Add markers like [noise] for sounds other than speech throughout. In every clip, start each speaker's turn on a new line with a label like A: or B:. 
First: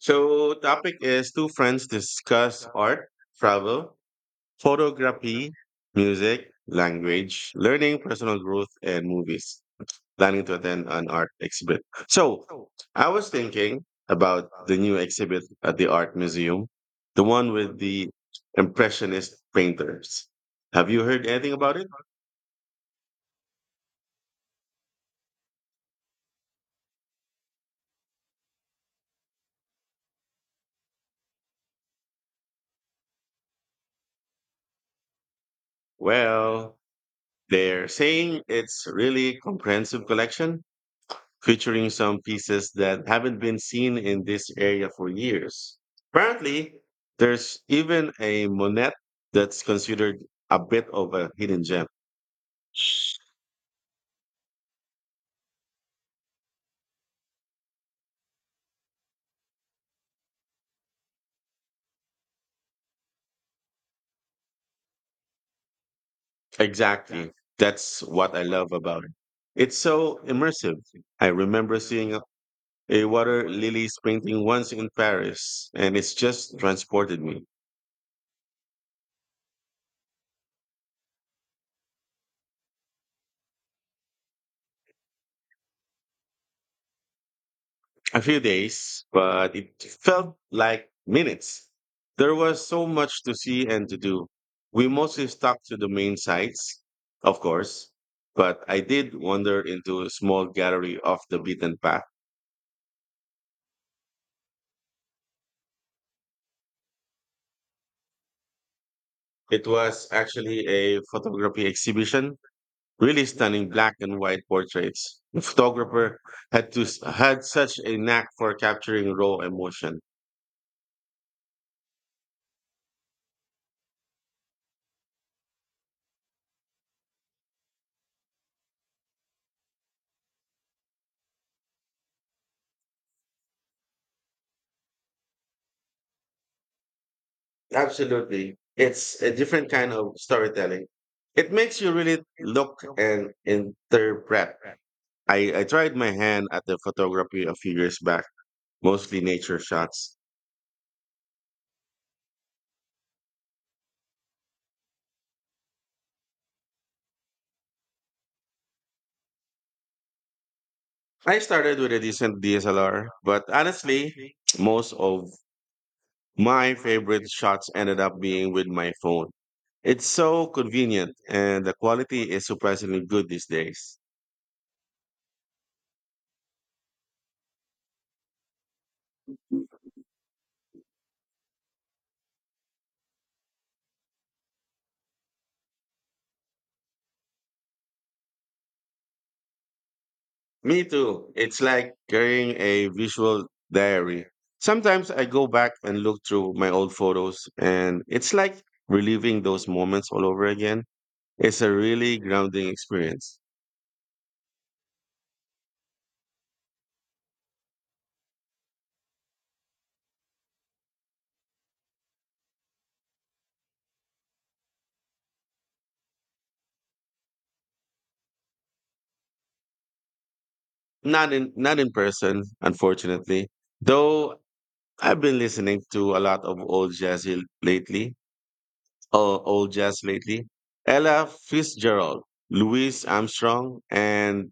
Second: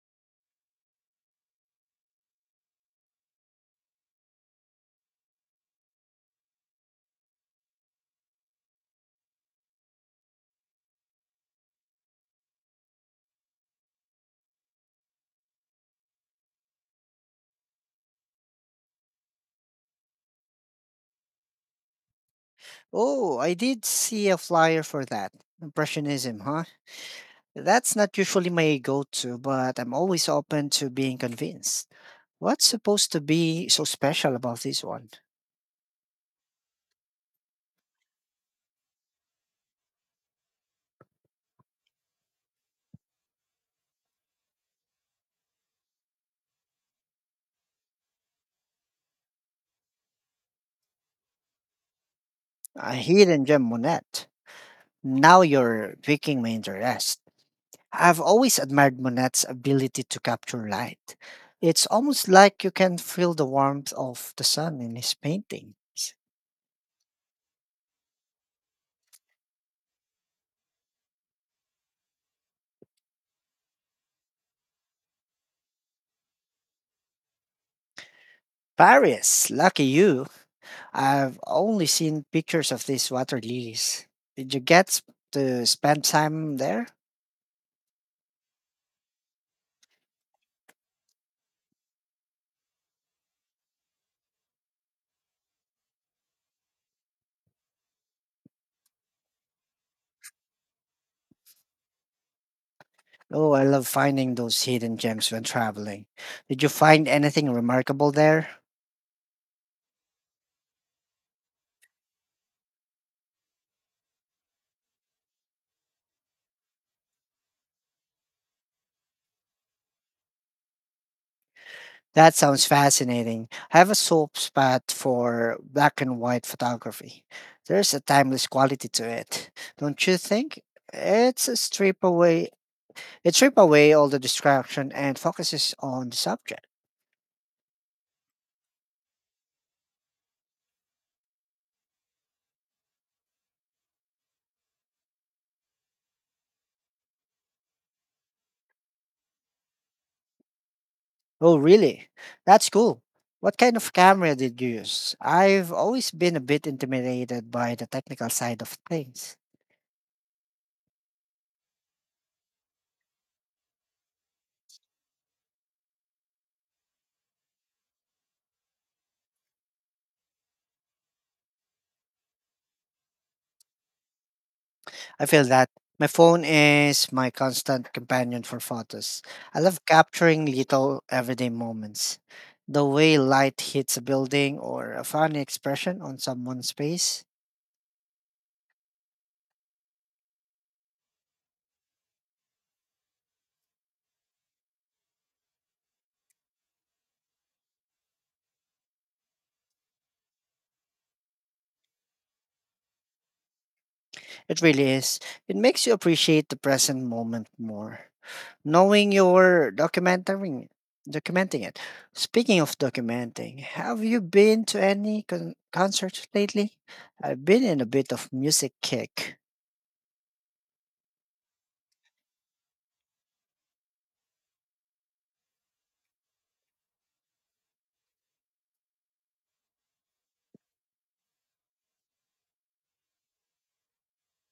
A: So topic is two friends discuss art, travel, photography, music, language, learning, personal growth, and movies. Planning to attend an art exhibit. So I was thinking about the new exhibit at the art museum, the one with the impressionist painters. Have you heard anything about it?
B: Oh, I did see a flyer for that. Impressionism, huh? That's not usually my go to, but I'm always open to being convinced. What's supposed to be so special about this one?
A: Well, they're saying it's really comprehensive collection featuring some pieces that haven't been seen in this area for years. Apparently, there's even a Monet that's considered a bit of a hidden gem.
B: A hidden gem Monet. Now you're picking my interest. I've always admired Monet's ability to capture light. It's almost like you can feel the warmth of the sun in his paintings.
A: Exactly. That's what I love about it. It's so immersive. I remember seeing a water lilies painting once in Paris, and it's just transported me.
B: Paris, lucky you. I've only seen pictures of these water lilies. Did you get to spend time there?
A: A few days, but it felt like minutes. There was so much to see and to do. We mostly stuck to the main sites, of course, but I did wander into a small gallery off the beaten path.
B: Oh, I love finding those hidden gems when traveling. Did you find anything remarkable there?
A: It was actually a photography exhibition, really stunning black and white portraits. The photographer had to had such a knack for capturing raw emotion.
B: That sounds fascinating. I have a soft spot for black and white photography. There's a timeless quality to it, don't you think? It's a strip away. It strip away all the distraction and focuses on the subject.
A: Absolutely. It's a different kind of storytelling. It makes you really look and interpret. I tried my hand at the photography a few years back, mostly nature shots.
B: Oh, really? That's cool. What kind of camera did you use? I've always been a bit intimidated by the technical side of things.
A: I started with a decent DSLR, but honestly, most of my favorite shots ended up being with my phone. It's so convenient, and the quality is surprisingly good these days.
B: I feel that my phone is my constant companion for photos. I love capturing little everyday moments. The way light hits a building or a funny expression on someone's face.
A: Me too. It's like carrying a visual diary. Sometimes I go back and look through my old photos, and it's like reliving those moments all over again. It's a really grounding experience.
B: It really is. It makes you appreciate the present moment more. Knowing you're documenting it. Speaking of documenting, have you been to any concerts lately? I've been in a bit of music kick.
A: Not in person, unfortunately. Though I've been listening to a lot of lately, or old jazz lately. Ella Fitzgerald, Louis Armstrong, and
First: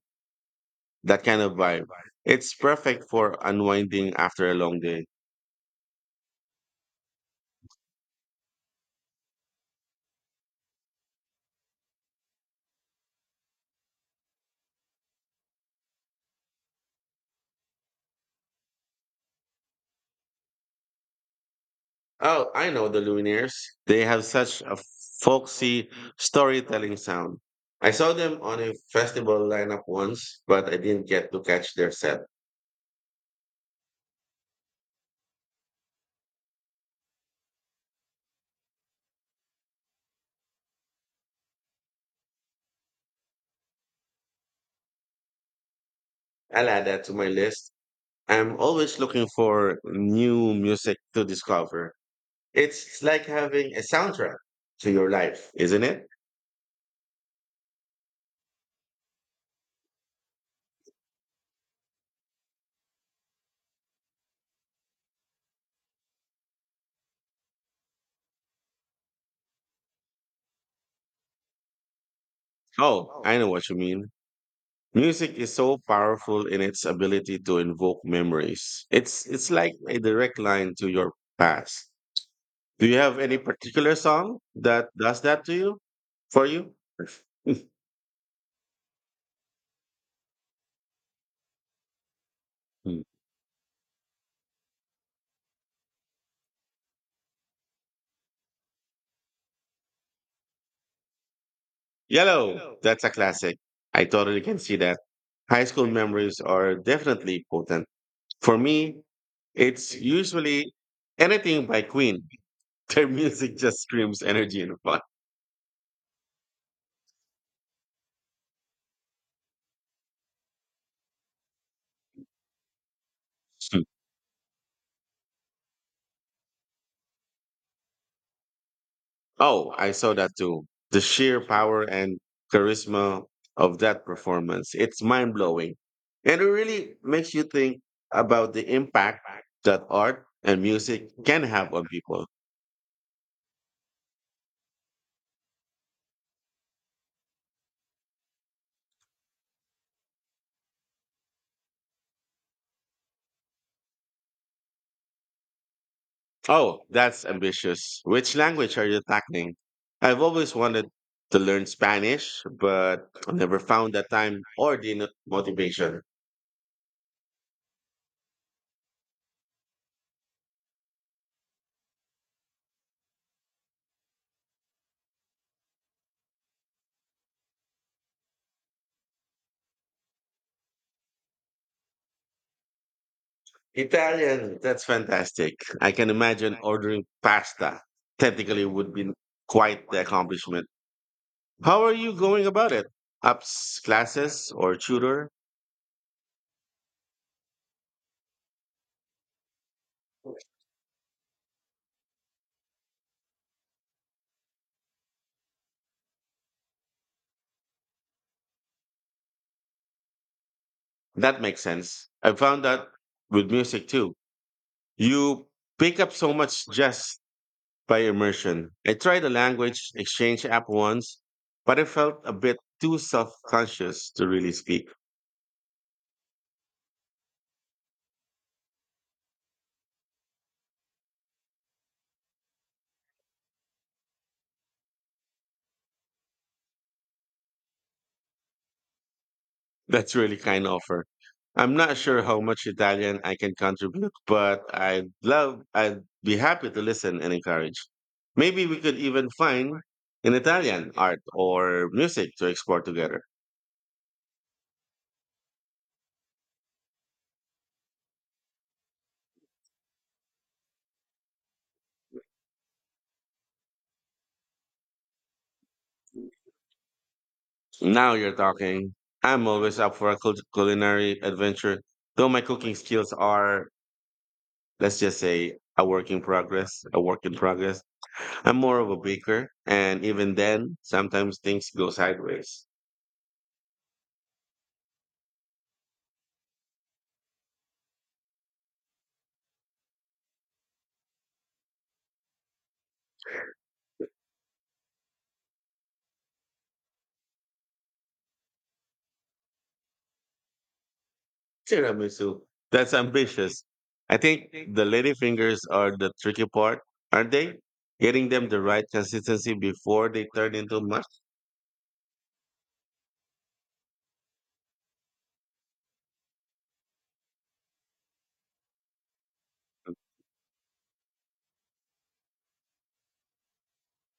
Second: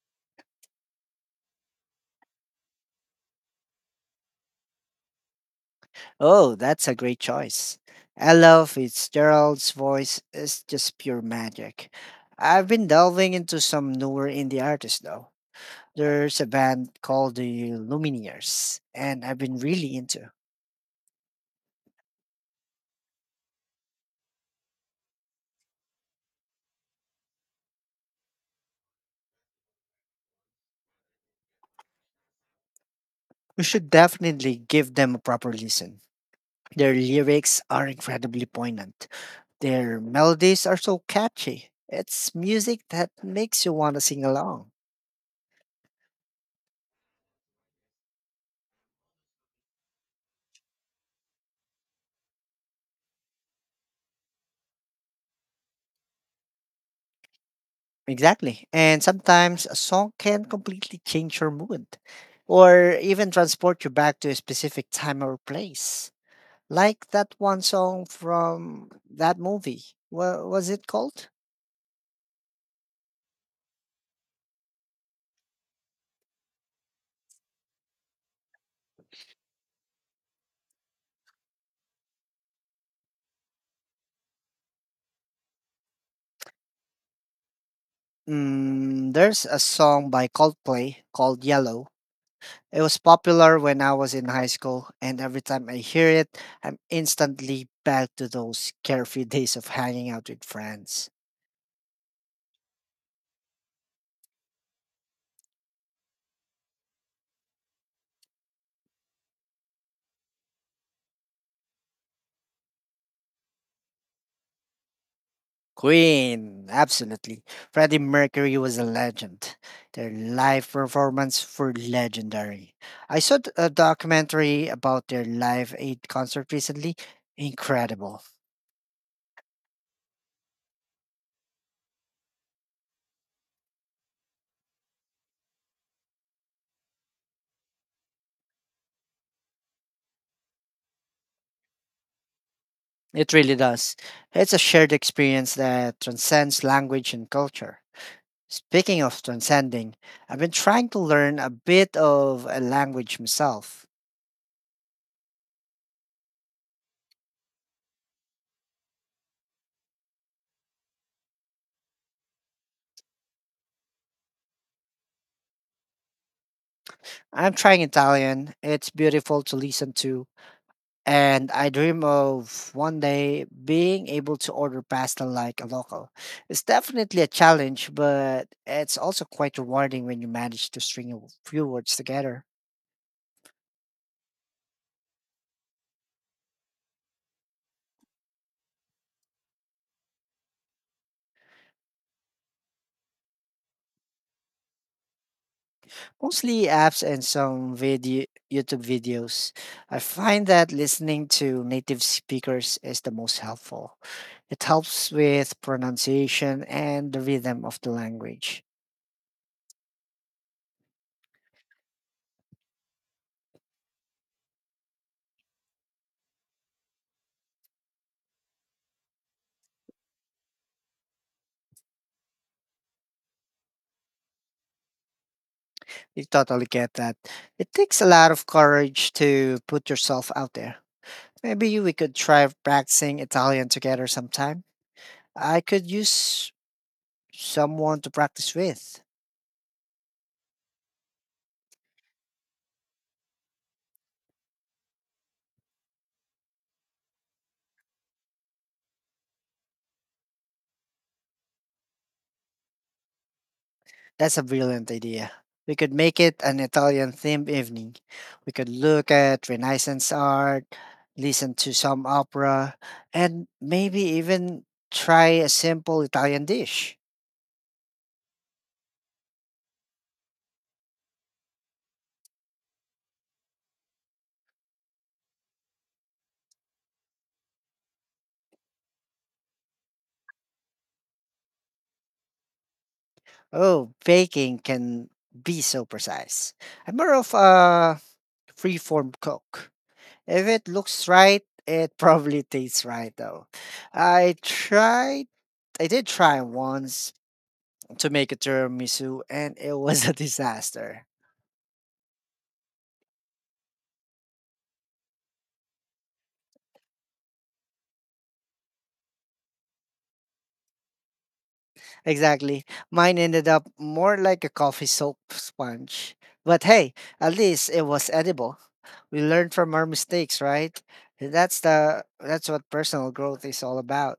A: that kind of vibe. It's perfect for unwinding after a long day.
B: Oh, that's a great choice. Ella Fitzgerald's voice is just pure magic. I've been delving into some newer indie artists though. There's a band called the Lumineers, and I've been really into.
A: Oh, I know the Lumineers. They have such a folksy storytelling sound. I saw them on a festival lineup once, but I didn't get to catch their set.
B: We should definitely give them a proper listen. Their lyrics are incredibly poignant. Their melodies are so catchy. It's music that makes you want to sing along.
A: I'll add that to my list. I'm always looking for new music to discover. It's like having a soundtrack to your life, isn't it?
B: Exactly. And sometimes a song can completely change your mood or even transport you back to a specific time or place. Like that one song from that movie. What was it called?
A: Oh, I know what you mean. Music is so powerful in its ability to invoke memories. It's like a direct line to your past. Do you have any particular song that does that to you? For you?
B: Mm, there's a song by Coldplay called Yellow. It was
A: Hmm.
B: popular when I was in high school, and every time I hear it, I'm instantly back to those carefree [laughs] days of hanging out with friends.
A: Yellow. That's a classic. I totally can see that. High school memories are definitely potent. For me, it's usually anything by Queen. [laughs] Their music just screams energy and fun.
B: Queen, absolutely. Freddie Mercury was a legend. Their live performance were legendary. I saw a documentary about their Live Aid concert recently. Incredible.
A: Oh, I saw that too. The sheer power and charisma of that performance. It's mind blowing. And it really makes you think about the impact that art and music can have on people.
B: It really does. It's a shared experience that transcends language and culture. Speaking of transcending, I've been trying to learn a bit of a language myself.
A: Oh, that's ambitious. Which language are you tackling? I've always wanted to learn Spanish, but I never found the time or the motivation.
B: I'm trying Italian. It's beautiful to listen to, and I dream of one day being able to order pasta like a local. It's definitely a challenge, but it's also quite rewarding when you manage to string a few words together.
A: Italian, that's fantastic. I can imagine ordering pasta. Technically, would be quite the accomplishment. How are you going about it? Apps, classes, or tutor?
B: Mostly apps and some video YouTube videos. I find that listening to native speakers is the most helpful. It helps with pronunciation and the rhythm of the language.
A: That makes sense. I found that with music too. You pick up so much just by immersion. I tried a language exchange app once, but I felt a bit too self conscious to really speak.
B: You totally get that. It takes a lot of courage to put yourself out there. Maybe we could try practicing Italian together sometime. I could use someone to practice with.
A: That's really kind offer. I'm not sure how much Italian I can contribute, but I'd be happy to listen and encourage. Maybe we could even find an Italian art or music to explore together.
B: That's a brilliant idea. We could make it an Italian themed evening. We could look at Renaissance art, listen to some opera, and maybe even try a simple Italian dish.
A: Now you're talking. I'm always up for a culinary adventure, though my cooking skills are let's just say a work in progress. I'm more of a baker, and even then, sometimes things go sideways.
B: Oh, baking can be so precise. I'm more of a freeform cook. If it looks right, it [laughs] probably tastes right though. I tried I did try once to make a tiramisu and it [laughs] was a disaster.
A: Tiramisu. That's ambitious. I think the lady fingers are the tricky part, aren't they? Getting them the right consistency before they turn into mush?
B: Exactly. Mine ended up more like a coffee soap sponge. But hey, at least it was edible. We learn from our mistakes, right? That's the that's what personal growth is all about.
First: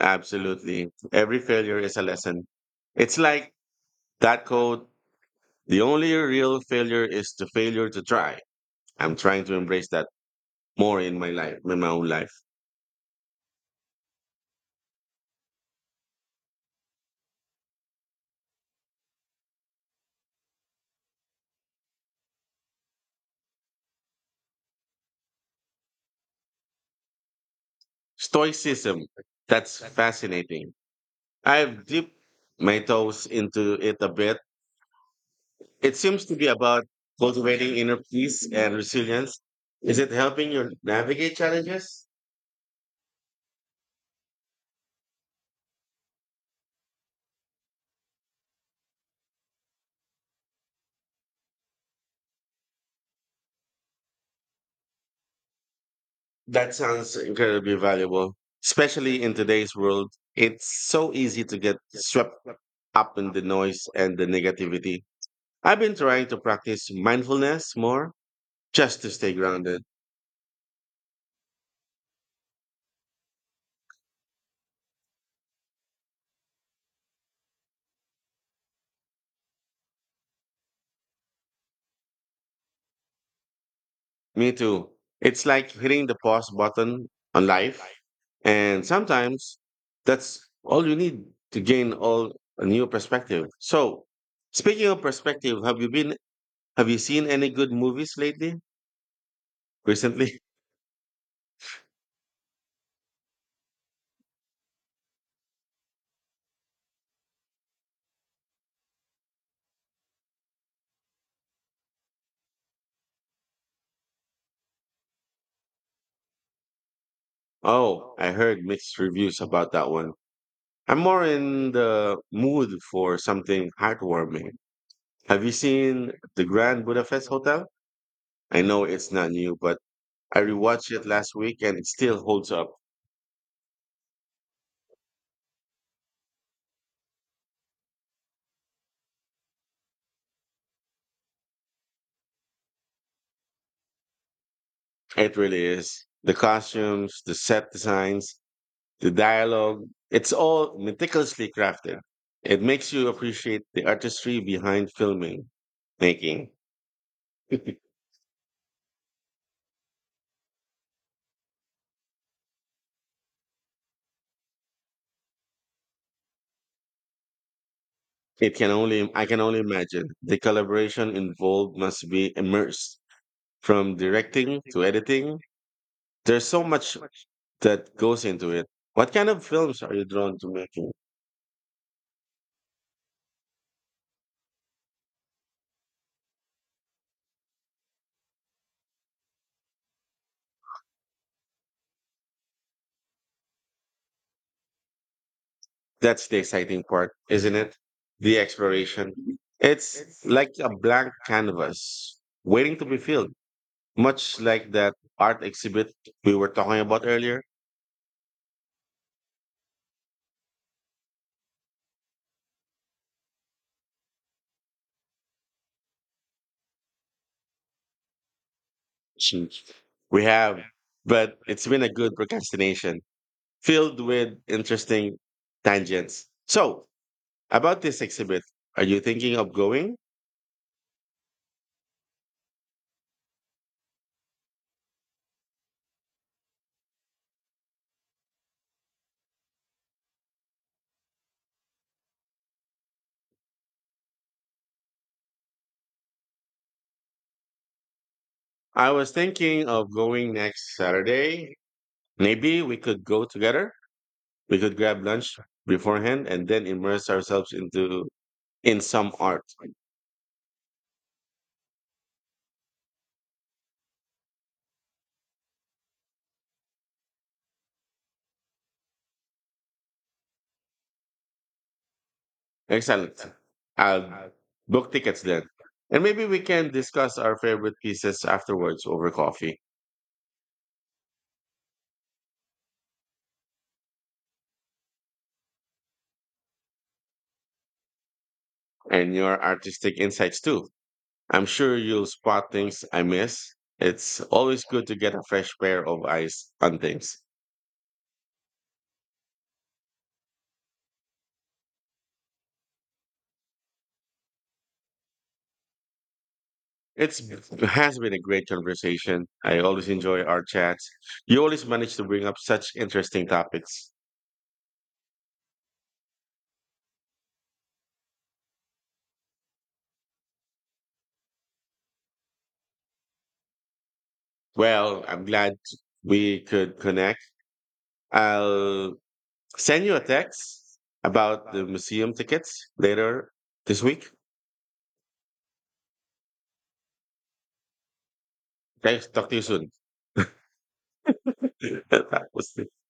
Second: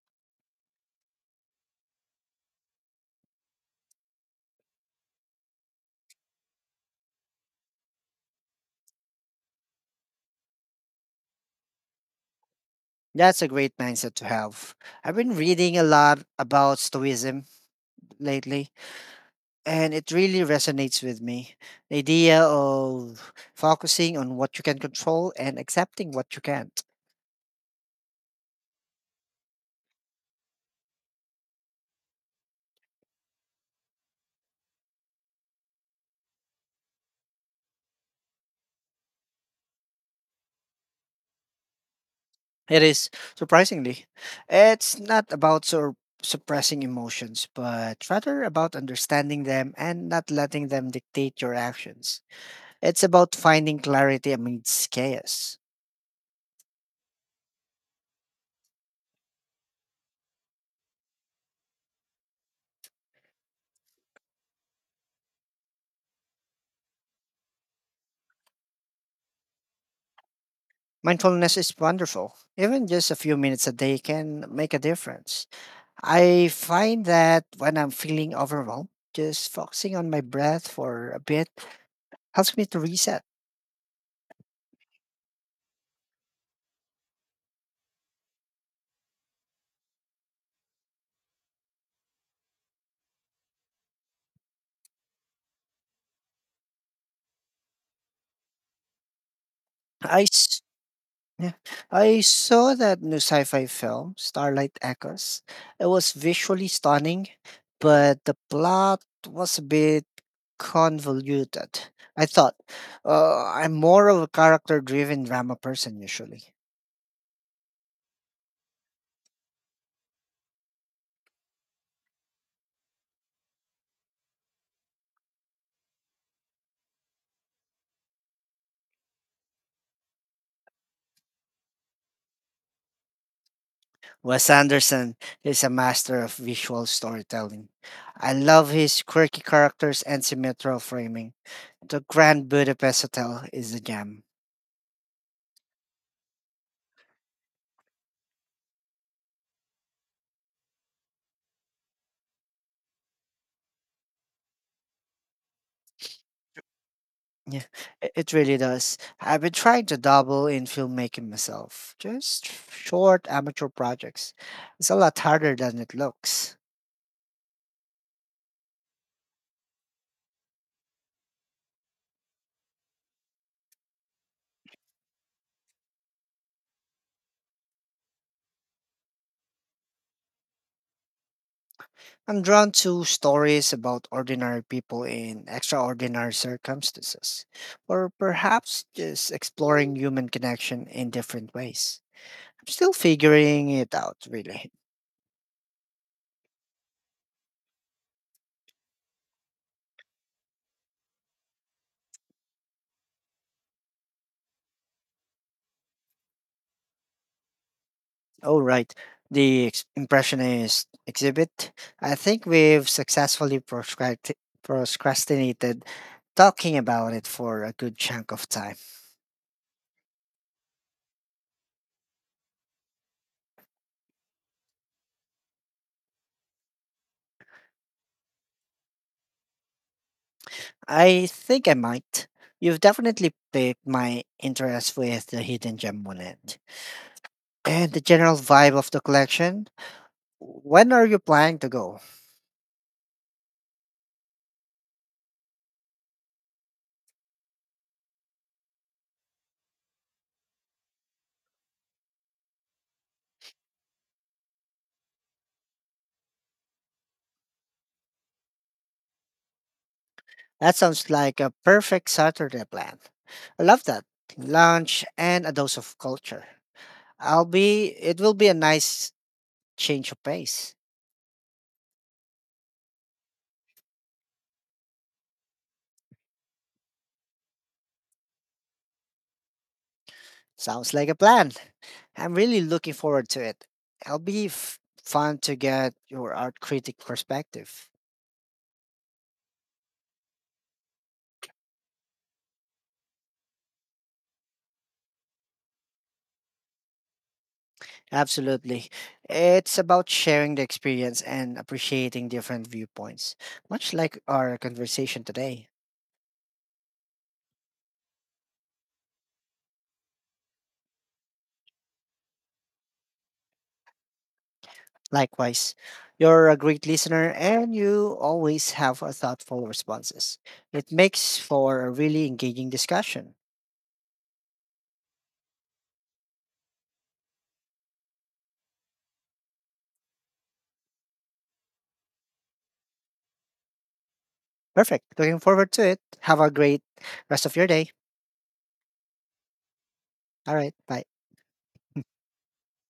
A: Absolutely. Every failure is a lesson. It's like that code. The only real failure is the failure to try. I'm trying to embrace that more in my life, in my own life.
B: That's a great mindset to have. I've been reading a lot about Stoicism lately, and it really resonates with me. The idea of focusing on what you can control and accepting what you can't.
A: Stoicism. That's fascinating. I've dipped my toes into it a bit. It seems to be about cultivating inner peace and resilience. Is it helping you navigate challenges?
B: It is, surprisingly, it's not about suppressing emotions, but rather about understanding them and not letting them dictate your actions. It's about finding clarity amidst chaos.
A: That sounds incredibly valuable, especially in today's world. It's so easy to get swept up in the noise and the negativity. I've been trying to practice mindfulness more just to stay grounded.
B: Mindfulness is wonderful. Even just a few minutes a day can make a difference. I find that when I'm feeling overwhelmed, just focusing on my breath for a bit helps me to reset.
A: Me too. It's like hitting the pause button on life. And sometimes that's all you need to gain all a new perspective. So speaking of perspective, have you seen any good movies lately?
B: I
A: Recently? [laughs]
B: s- Yeah, I saw that new sci-fi film, Starlight Echoes. It was visually stunning, but the plot was a bit convoluted. I thought, I'm more of a character-driven drama person usually.
A: Oh, I heard mixed reviews about that one. I'm more in the mood for something heartwarming. Have you seen The Grand Budapest Hotel? I know it's not new, but I rewatched it last week and it still holds up.
B: Wes Anderson is a master of visual storytelling. I love his quirky characters and symmetrical framing. The Grand Budapest Hotel is a gem.
A: It really is. The costumes, the set designs, the dialogue, it's all meticulously crafted. It makes you appreciate the artistry behind filming, making.
B: Yeah,
A: [laughs]
B: it really does. I've been trying to dabble in filmmaking myself, just short amateur projects. It's a lot harder than it looks.
A: I can only imagine the collaboration involved must be immersed from directing to editing. There's so much that goes into it. What kind of films are you drawn to making?
B: I'm drawn to stories about ordinary people in extraordinary circumstances, or perhaps just exploring human connection in different ways. I'm still figuring it out, really.
A: That's the exciting part, isn't it? The exploration. It's like a blank canvas waiting to be filled, much like that art exhibit we were talking about earlier.
B: Oh, right. The Impressionist exhibit. I think we've successfully procrastinated talking about it for a good chunk of time.
A: Jeez. We have, but it's been a good procrastination filled with interesting tangents. So, about this exhibit, are you thinking of going?
B: I think I might. You've definitely piqued my interest with the hidden gem monet and the general vibe of the collection. When are you planning to go?
A: I was thinking of going next Saturday. Maybe we could go together. We could grab lunch beforehand and then immerse ourselves into in some art.
B: That sounds like a perfect Saturday plan. I love that. Lunch and a dose of culture. I'll be It will be a nice change of pace.
A: Excellent. I'll book tickets then. And maybe we can discuss our favorite pieces afterwards over coffee
B: Sounds like a plan. I'm really looking forward to it. It'll be fun to get your art critic perspective.
A: and your artistic insights too. I'm sure you'll spot things I miss. It's always good to get a fresh pair of eyes on things.
B: Absolutely. It's about sharing the experience and appreciating different viewpoints, much like our conversation today.
A: It has been a great conversation. I always enjoy our chats. You always manage to bring up such interesting topics.
B: Likewise, you're a great listener and you always have a thoughtful responses. It makes for a really engaging discussion.
A: Well, I'm glad we could connect. I'll send you a text about the museum tickets later this week.
B: Perfect. Looking forward to it. Have a great rest of your day.
A: Thanks. Talk to you soon.
B: All right. Bye.
A: [laughs] That was-